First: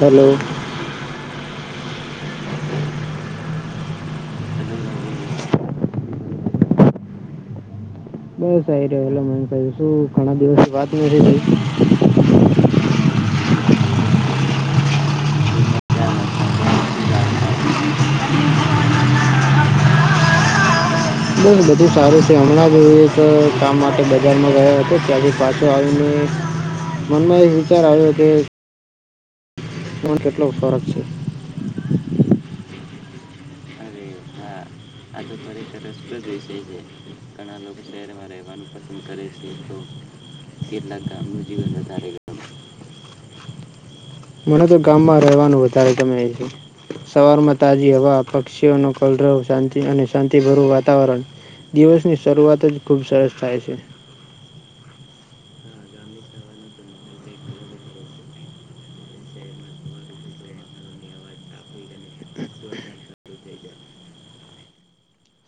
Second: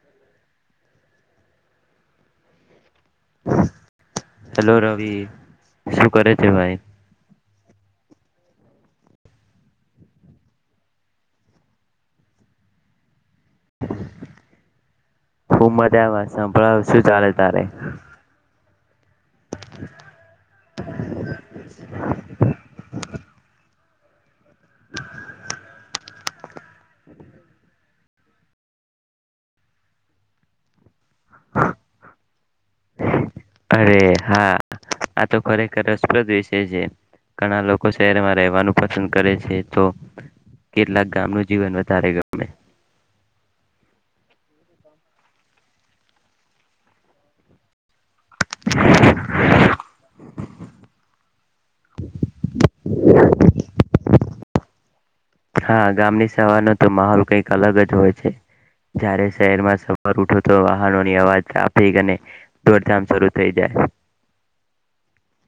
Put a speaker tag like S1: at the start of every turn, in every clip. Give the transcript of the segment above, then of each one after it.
S1: Hello.
S2: Hello Ravi શું કરે છે ભાઈ?
S1: બસ આ આવી રહ્યો એ મને ક શું ઘણા દિવસ વાત નથીઈ.
S2: હું મજામાં સાંભળાવ શું ચાલે તારે.
S1: [unintelligible] ઘરમાં રહે હતો ચારથી પાંચો આદમી મનમાં એક વિચાર આવ્યો કે એમાં કેટલો ફરક છે.
S2: અરે હા. આ તો ખરેખર રસપ્રદ વિષય છે ઘણા લોકો શહેરમાં રહેવાનું પસંદ કરે છે તો કેટલાક ગામનું જીવન વધારે ગમે.
S1: મને તો ગામમાં રહેવાનું વધારે તમે છે સવારમાં તાજી હવા પક્ષીઓનો કલરવ શાંતિ અને શાંતિભરું વાતાવરણ દિવસની શરૂઆત જ ખુબ સરસ થાય છે.
S2: હા ગામની સવારનો તો માહોલ કઈક અલગ જ હોય છે જયાંરે શહેરમાં સવાર ઉઠો તો વાહનોની અવાજ ટ્રાફિક અને દોડધામ શરૂ થઈ જાય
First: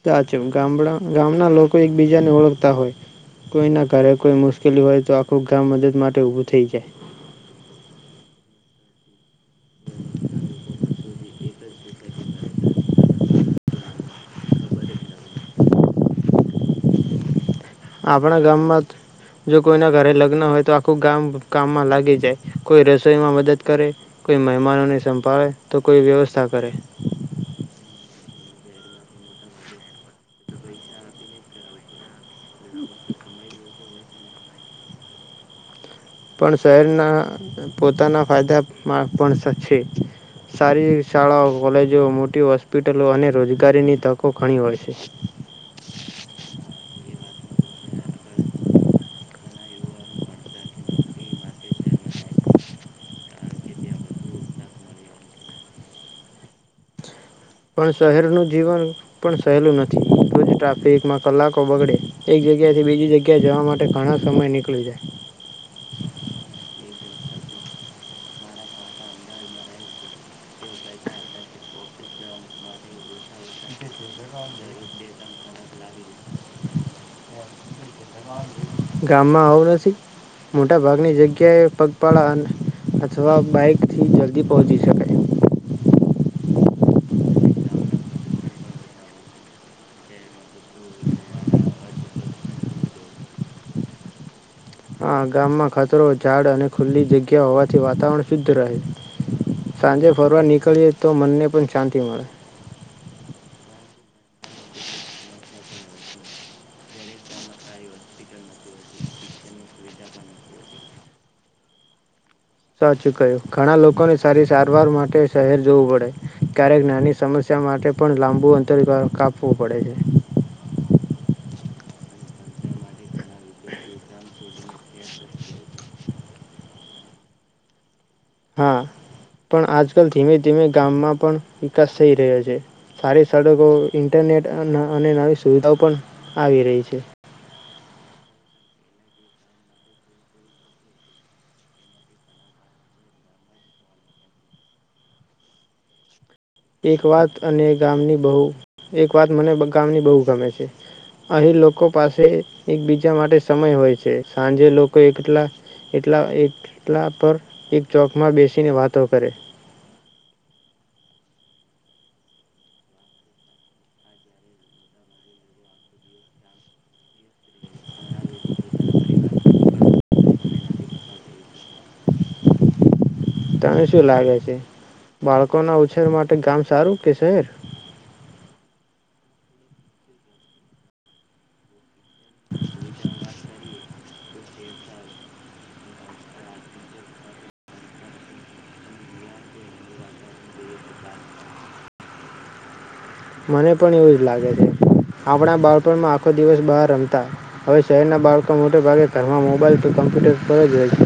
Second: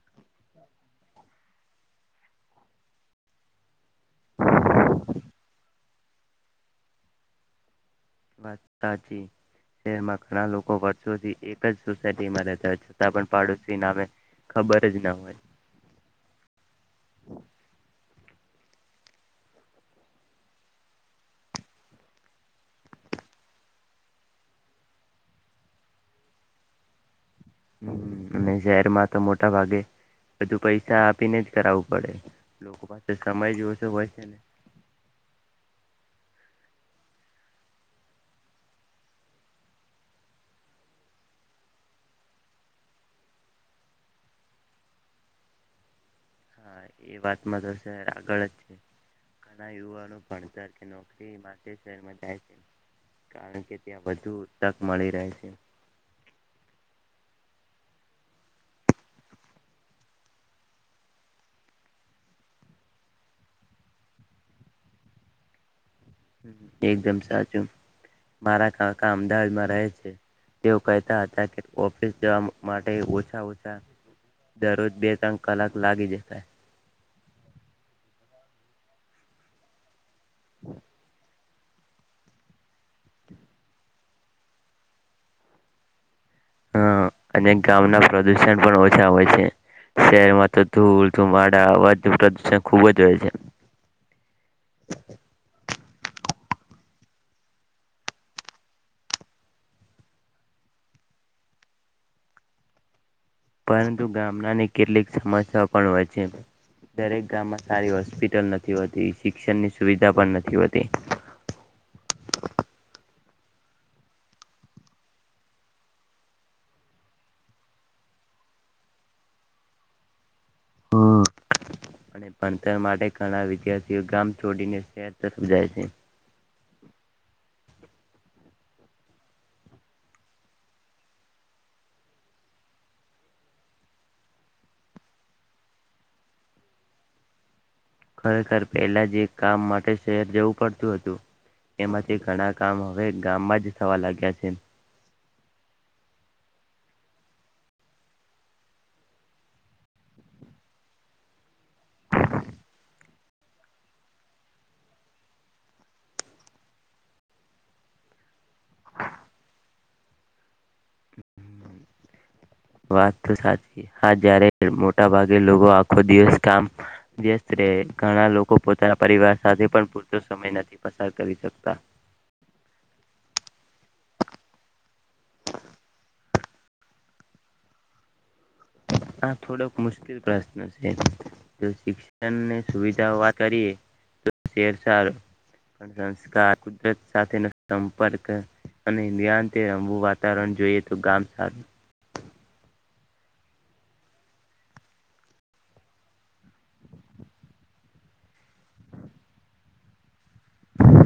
S1: સાચું ગામડા ગામના લોકો એકબીજાને ઓળખતા હોય કોઈના ઘરે કોઈ મુશ્કેલી હોય તો આખું ગામ મદદ માટે ઉભું થઈ જાય
S2: વાત સાચી શહેરમાં ઘણા લોકો વર્ષોથી એક જ સોસાયટીમાં રહેતા હોય છતાં પણ પાડોશી નામે ખબર જ ન હોય
S1: આપણા ગામમાં જો કોઈના ઘરે લગ્ન હોય તો આખું ગામ કામમાં લાગી જાય કોઈ રસોઈમાં મદદ કરે કોઈ મહેમાનોને સંભાળે તો કોઈ વ્યવસ્થા કરે
S2: અને શહેરમાં તો મોટા ભાગે બધું પૈસા આપીને જ કરાવું પડે લોકો પાસે સમય જ હોય [unintelligible]
S1: પણ શહેરના પોતાના ફાયદામાં પણ છે સારી શાળાઓ કોલેજો મોટી હોસ્પિટલો અને રોજગારીની તકો ઘણી હોય છે
S2: હા એ વાતમાં તો શહેર આગળ જ છે, ઘણા યુવાનો ભણતર કે નોકરી માટે શહેરમાં જાય છે કારણ કે ત્યાં વધુ તક મળી રહે છે,
S1: પણ શહેરનું જીવન પણ સહેલું નથી રોજ ટ્રાફિકમાં કલાકો બગડે એક જગ્યાએ થી બીજી જગ્યા એ જવા માટે ઘણા સમય નીકળી જાય,
S2: એકદમ સાચું મારા કાકા અમદાવાદમાં રહે છે તેઓ કહેતા હતા કે ઓફિસ જવા માટે ઓછા ઓછા દરરોજ બે ત્રણ કલાક લાગી જતાાય
S1: ગામમાં આવડાસી મોટાભાગની જગ્યા કે પગપાળા અં અથવા બાઈકથી જલ્દી પહોંચી શકાય
S2: હમ્મ અને ગામના પ્રદુષણ પણ ઓછા હોય છે, શહેરમાં તો ધૂળ ધુમાડા અવાજના પ્રદુષણ ખુબ જ હોય છે
S1: હા ગામમાં ખેતરો ઝાડ અને ખુલ્લી જગ્યા હોવાથી વાતાવરણ શુદ્ધ રહે સાંજે ફરવા નીકળીએ તો મનને પણ શાંતિ મળે
S2: પરંતુ ગામડાની કેટલીક સમસ્યા પણ હોય છે દરેક ગામમાં સારી હોસ્પિટલ નથી હોતી શિક્ષણ ની સુવિધા પણ નથી હોતી
S1: સાચું કહ્યુ ઘણા લોકોને સારી સારવાર માટે શહેર જવું પડે ક્યારેક નાની સમસ્યા માટે પણ લાંબુ અંતર કાપવું પડે છે,
S2: અને ભણતર માટે ઘણા વિદ્યાર્થીઓ ગામ છોડીને શહેર તરફ જાય છે,
S1: હા પણ આજકાલ ધીમે ધીમે ગામમાં પણ વિકાસ થઈ રહ્યો છે સારી સડકો ઈન્ટરનેટ અને નવી સુવિધાઓ પણ આવી રહી છે
S2: ખરેખર પહેલા જે એક કામ માટે શહેર જવું પડતું હતું એમાંથી ઘણા કામ હવે ગામમાં જ થવા લાગ્યા છે,
S1: એક વાત અને ગામની બઉ એક વાત મને ગામની બહુ ગમે છે અહીં લોકો પાસે એકબીજા માટે સમય હોય છે, સાંજે લોકો એટલા એટલા એટલા પર એક ચોકમાં બેસીને વાતો કરે
S2: વાત તો સાચી હા જયારે મોટા ભાગે લોકો આખો દિવસ કામ વ્યસ્ત રહે ઘણા લોકો પોતાના પરિવાર સાથે પણ તો સમય નથી પસાર કરી શકતા
S1: તને શું લાગે છે બાળકો ના ઉછેર માટે ગામ સારું કે શહેર
S2: આ થોડોક મુશ્કેલ પ્રશ્ન છે જો શિક્ષણની સુવિધા વાત કરીએ તો શહેર સારું સંસ્કાર કુદરત સાથે સંપર્ક અને રમવું વાતાવરણ જોઈએ તો ગામ સારું
S1: મને પણ એવું જ લાગે છે આપણા બાળપણમાં આખો દિવસ બહાર રમતા હવે શહેરના બાળકો મોટેભાગે ઘરમાં મોબાઈલ કે કમ્પ્યુટર પર જ રહેય છે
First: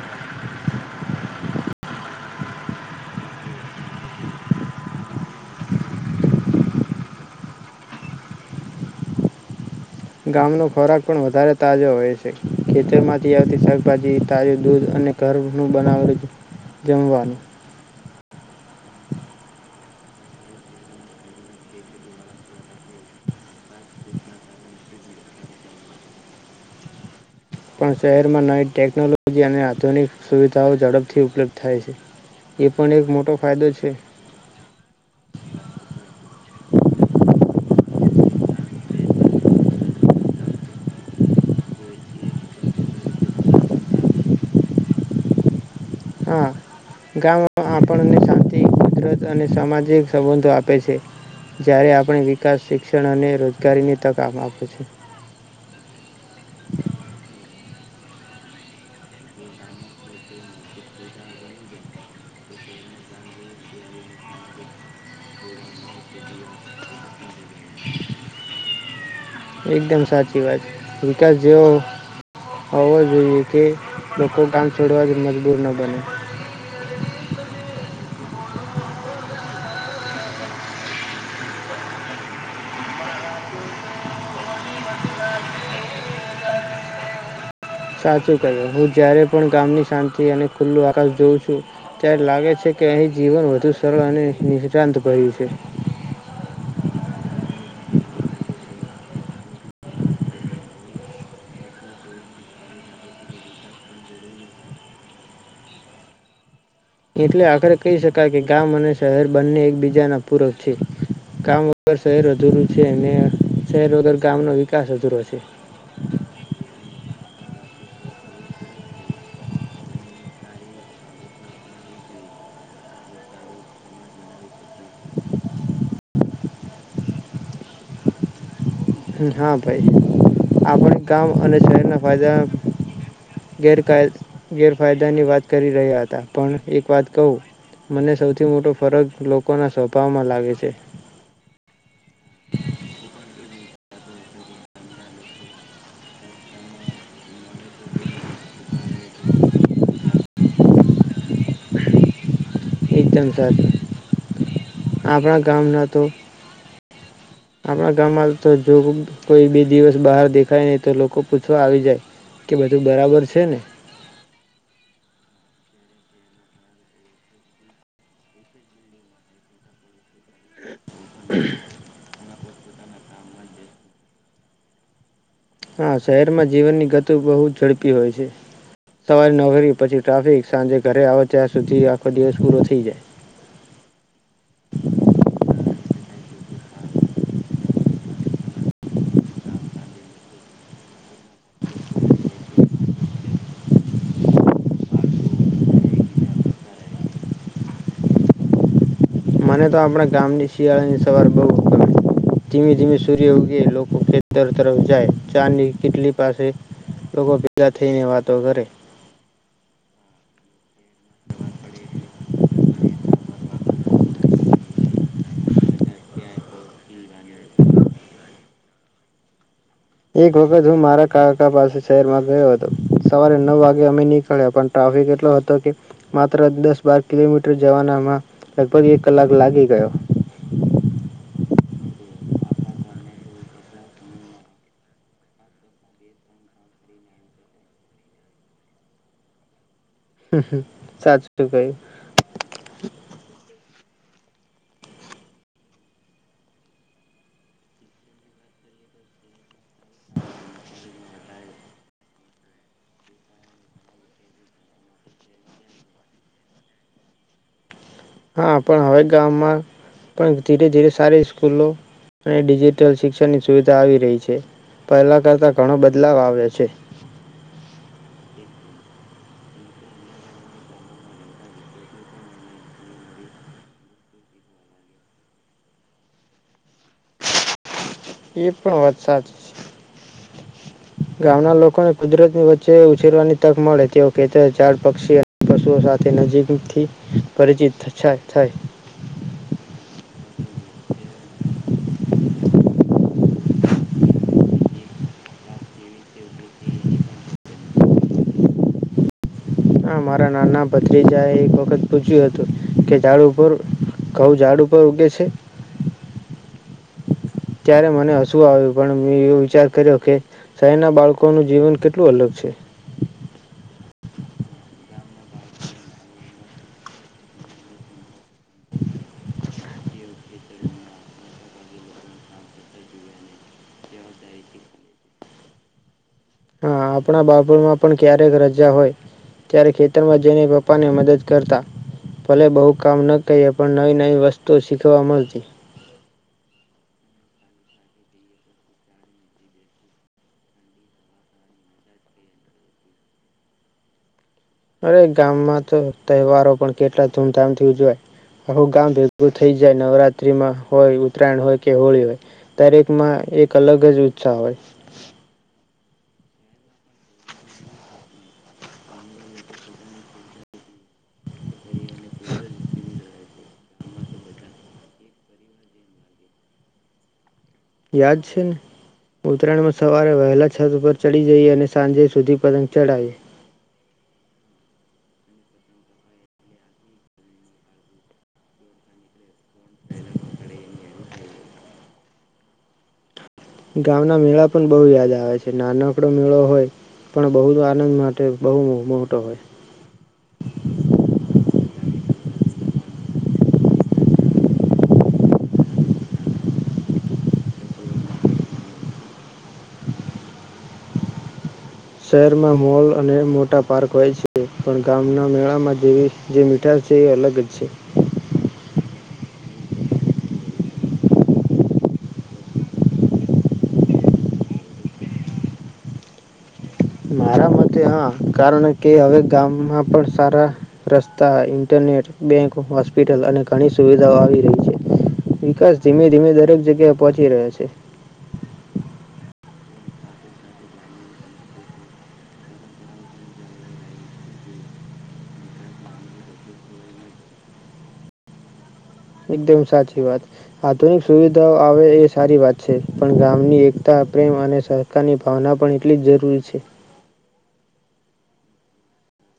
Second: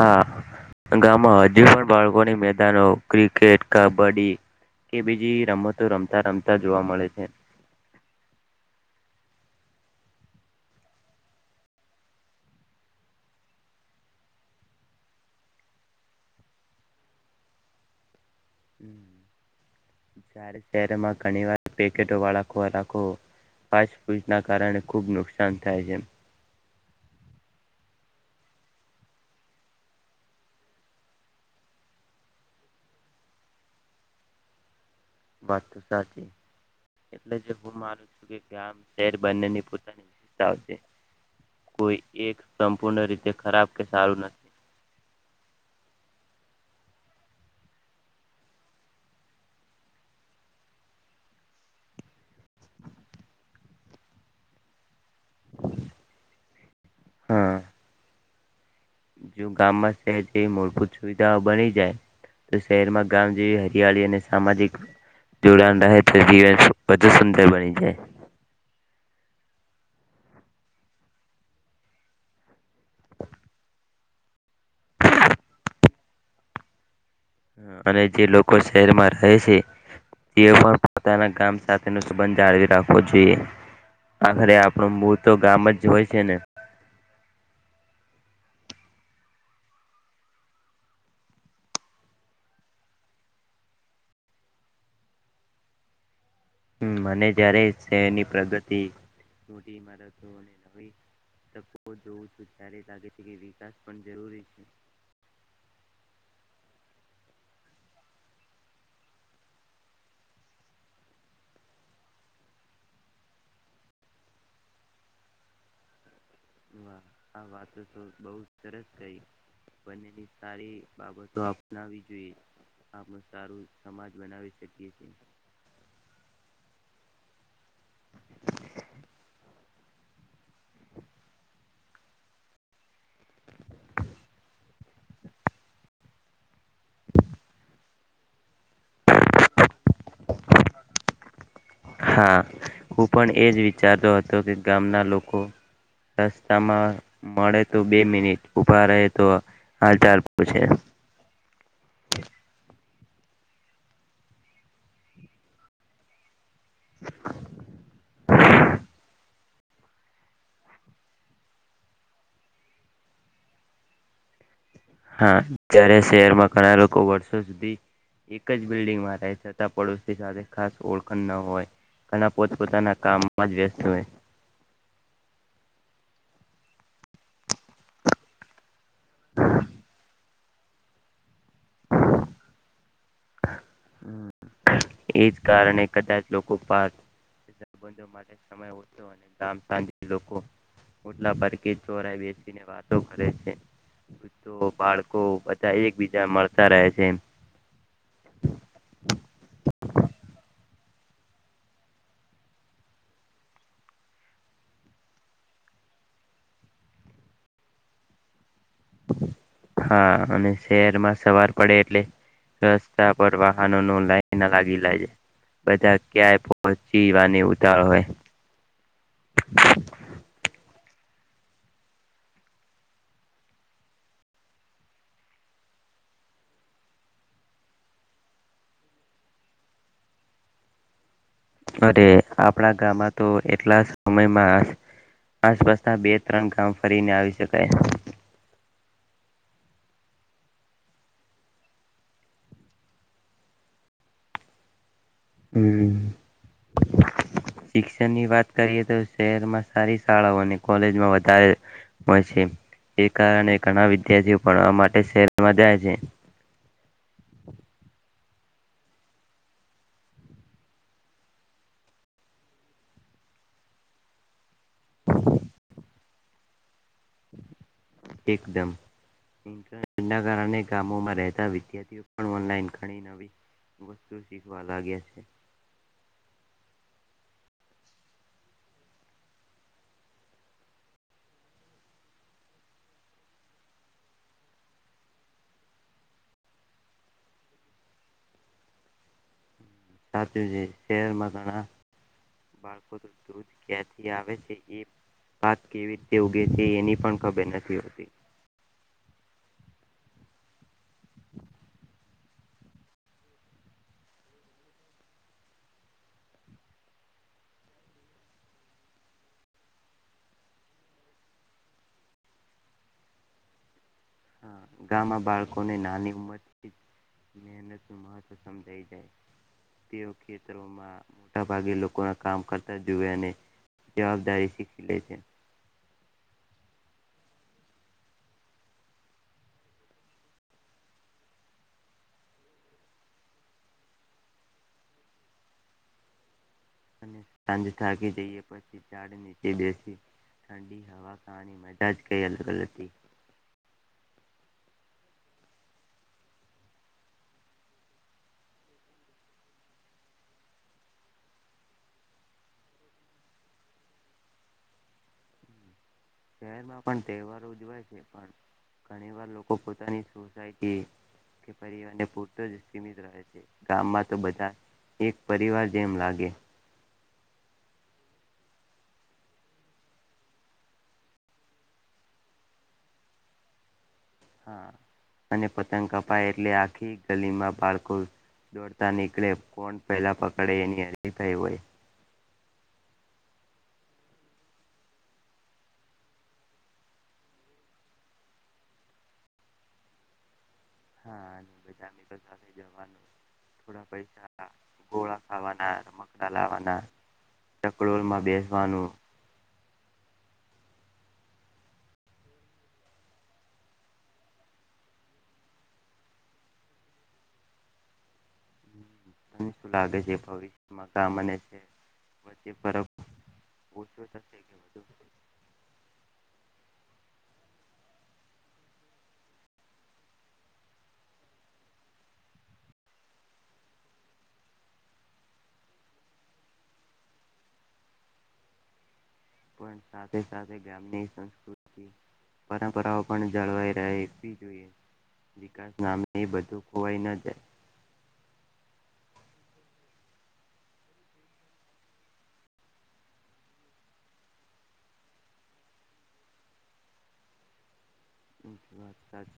S2: હા ગામમાં હજુ પણ બાળકોની મેદાનો ક્રિકેટ કબડ્ડી કે બીજી રમતો રમતા રમતા જોવા મળે છે,
S1: ગામનો ખોરાક પણ વધારે તાજો હોય છે, ખેતર માંથી આવતી શાકભાજી તાજું દૂધ અને ઘર નું બનાવેલુ જમવાનું
S2: જ્યારે શહેરમાં ઘણી વાર પેકેટો વાળા ખોરાકો ફાસ્ટ ફૂડ ના કારણે ખુબ નુકસાન થાય છે,
S1: પણ શહેરમાં નવી ટેકનોલોજી અને આધુનિક સુવિધાઓ ઝડપથી ઉપલબ્ધ થાય છે, એ પણ એક મોટો ફાયદો છે
S2: વાત તો સાચી એટલે જ હું માનું છું કે ગામ શહેર બંનેની પોતાનીઓ છે કોઈ એક સંપૂર્ણ રીતે ખરાબ કે સારું નથી
S1: હા ગામમાં આપણને શાંતિ કુદરત અને સામાજિક સંબંધો આપે છે, જ્યારે આપણે વિકાસ શિક્ષણ અને રોજગારીની તક આપે છે,
S2: હા જો ગામમાં શહેર જેવી મૂળભૂત સુવિધાઓ બની જાય તો શહેરમાં ગામ જેવી હરિયાળી અને સામાજિક જોડાણ રહે તે વધુ બની જાય
S1: એકદમ સાચી વાત છે, વિકાસ જેવો હોવો જોઈએ કે લોકો કામ છોડવા જ મજબૂર ન બને
S2: જાય તે પણ પોતાના ગામ સાથે નો સંબંધ જાળવી રાખવો જોઈએ, આખરે આપણું મૂળ તો ગામ જ હોય છે ને
S1: સાચું કર્યું હું જયારે પણ ગામની શાંતિ અને ખુલ્લું આકાશ જોઉં છું, ત્યારે લાગે છે કે અહીં જીવન વધુ સરળ અને નિષ્ાંત ભર્યું છે
S2: મને જ્યારે શહેરની પ્રગતિ [inaudible]
S1: એટલે આખરે કહી શકાય કે ગામ અને શહેર બંને એકબીજાના પૂરક છે, ગામ વગર શહેર અધૂરું છે અને શહેર વગર ગામનો વિકાસ અધૂરો છે,
S2: વાહ આ વાતો તો બહ સરસ કઈ બંનેની સારી બાબતો અપનાવી જોઈએ આપ સારું સમાજ બનાવી શકીએીએ
S1: હા ભાઈ આપણે ગામ અને શહેરના ફાયદા ગેરક ગેરફાયદાની વાત કરી રહ્યા હતા પણ એક વાત કહું મને સૌથી મોટો ફરક લોકોના સ્વભાવમાં લાગે છે,
S2: હા હું પણ એ જ વિચારતો હતો કે ગામના લોકો રસ્તામાં મળે તો બે મિનિટ ઉભા રહે તો હાલ ચાલ પૂછે
S1: એકદમ સારું આપણા ગામના તો આપણા ગામમાં તો જોગ કોઈ બે દિવસ બહાર દેખાય નહી તો લોકો પૂછવા આવી જાય કે બધું બરાબર છે ને
S2: હા જય્યારે શહેરમાં ઘણા લોકો વર્ષો સુધી એક જ બિલ્ડિંગમાં રહે છતાં પડોશી સાથે ખાસ ઓળખણ ન હોયણા પોતપ પોતાના કામમાં જ વ્યસ્ત હોય
S1: હા શહેર માં જીવનની ગતિ બહુ ઝડપી હોય છે સવારે નરી પછી ટ્રાફિક સાંજે ઘરે આવે ત્યાં સુધી આખો દિવસ પૂરો થઈ જાય
S2: એજ કારણે કદાચ લોકોારબંધો માટે સમયતો અને ગામ તજ લોકો ઓટલા પરકી ચોર આવી વાતો કરે છે બધો બાળકો બધા એકબીજા મળતા રહે છે [unintelligible]
S1: મને તો આપણા ગામની શિયાળા ની સવાર બહુ ગમે ધીમે ધીમે સૂર્ય ઉગે લોકો ખેતર તરફ જાય ચારની કેટલી પાસે લોકો ભેગા થઈને વાતો કરે
S2: હા અને શહેરમાં સવાર પડે એટલે રસ્તા પર વાહનો ન લાઈન લાગી લાય છે બધા ક્યાંય પહોચીવાની ઉતાર હોય
S1: એક વખત હું મારા કાકા પાસે શહેરમાં ગયો હતો સવારે નવ વાગે અમે નીકળ્યા પણ ટ્રાફિક એટલો હતો કે માત્ર દસ બાર કિલોમીટર જવાનામાં લગભગ એક કલાક લાગી ગયો
S2: અરે આપણા ગામમાં તો એટલા સમયમાં આસપાસના બે ત્રણ ગામ ફરીને આવી શકાય
S1: હમ સાચશું કઈ
S2: હમ શિક્ષણની વાત કરીએ તો શહેરમાં સારી શાળાઓ અને કોલેજમાં વધારે હોય છે એ કારણે ઘણા વિદ્યાર્થીઓ પણ આ માટે શહેરમાં જાય છે
S1: હા પણ હવે ગામમાં પણ ધીરે ધીરે સારી સ્કૂલો અને ડિજિટલ શિક્ષણની સુવિધા આવી રહી છે પહેલા કરતા ઘણો બદલાવ આવ્યો છે
S2: ઇન્ટરનેટ ના કારણે ગામોમાં રહેતા વિદ્યાર્થીઓ પણ ઓનલાઈન ઘણી નવી વસ્તુ શીખવા લાગ્યા છે
S1: એ પણ વાત સાચી છે ગામના લોકોને કુદરતની વચ્ચે ઉછેરવાની તક મળે તેઓ ખેત ાડ પક્ષી પશુઓ સાથે નજીકથી પરિચિત થાય
S2: સાચું છે શહેરમાં ઘણા બાળકો દૂધ ક્યાંથી આવે છે એ વાત કેવી રીતે ઉગે છે એની પણ ખબર નથી હોતી
S1: હા મારા નાના ભત્રીજા એ એક વખત પૂછ્યું હતું કે ઝાડુ ઉપર કઉ ઝાડુ ઉપર ઉગે છે ત્યારે મને હસવું આવ્યું પણ મેં એવો વિચાર કર્યો કે શહેરના બાળકોનું જીવન કેટલું અલગ છે
S2: હ ગામમાં બાળકોને નાની ઉંમરથી મહેનત નું મહત્વ સમજાઈ જાય તેઓ ખેતરોમાં મોટા ભાગે લોકોના કામ કરતા જુવે અને જવાબદારી શીખી લે છે
S1: હા આપણા બાપુરમાં પણ ક્યારેક રજા હોય ત્યારે ખેતરમાં જઈને પપ્પાને મદદ કરતા ભલે બહુ કામ ન કહીએ પણ નવી નવી વસ્તુઓ શીખવા મળતી
S2: અને સાંજ થકી જઈએ પછી ઝાડ નીચે બેસી ઠંડી હવા ખાની મજા જ કઈ અલગ હતી
S1: અરે ગામમાં તો તહેવારો પણ કેટલા ધૂમધામથી ઉજવાય આવું ગામ ભેગું થઈ જાય નવરાત્રીમાં હોય ઉત્તરાયણ હોય કે હોળી હોય દરેકમાં એક અલગ જ ઉત્સાહ હોય
S2: શહેરમાં પણ તહેવારો ઉજવાય છે પણ ઘણી વાર લોકો પોતાની સોસાયટી કે પરિવા અને પૂરતો જમિત રહે છે ગામમાં તો બધા એક પરિવાર જેમ લાગે
S1: યાદ છે ને ઉત્તરાયણમાં સવારે વહેલા છત ઉપ ચડી જઈએ અને સાંજે સુધી પતંગ ચડાય
S2: હા અને પતંગ કપાય એટલે આખી ગલીમાં બાળકો દોડતા નીકળે કોણ પહેલા પકડે એની થઈ હોય
S1: ગામના મેળા પણ બહુ યાદ આવે છે નાનકડો મેળો હોય પણ બહુ તો આનંદ માટે બહુ મોટો હોય
S2: જવા થોડા પૈસા ગોળા ખાવાના રમકડા લાવવાના ચકડોલમાં બેસવાનું
S1: શહેરમાં મોલ અને મોટા પાર્ક હોય છે પણ ગામના મેળામાં જેવી જે મીઠાઈ છે એ અલગ જ છે
S2: શું લાગે છે ભવિષ્યમાં કામ અને શ વચચે ફરક ઓછો થશે કે વધુ
S1: મારા મતે હા કારણ કે હવે ગામમાં પણ સારા રસ્તા ઈન્ટરનેટ બેંક હોસ્પિટલ અને ઘણી સુવિધાઓ આવી રહી છે વિકાસ ધીમે ધીમે દરેક જગ્યા પહોચી રહ્યા છે
S2: પણ સાથે સાથે ગામની સંસ્કૃતિ પરંપરાઓ પણ જળવાઈ રહેવી જોઈએ વિકાસ નામે બધું ખોવાઈ ન જાય
S1: એકદમ સાચી વાત આધુનિક સુવિધાઓ આવે એ સારી વાત છે પણ ગામની એકતા પ્રેમ અને સહકારની ભાવના પણ એટલી જ જરૂરી છે
S2: વાત સા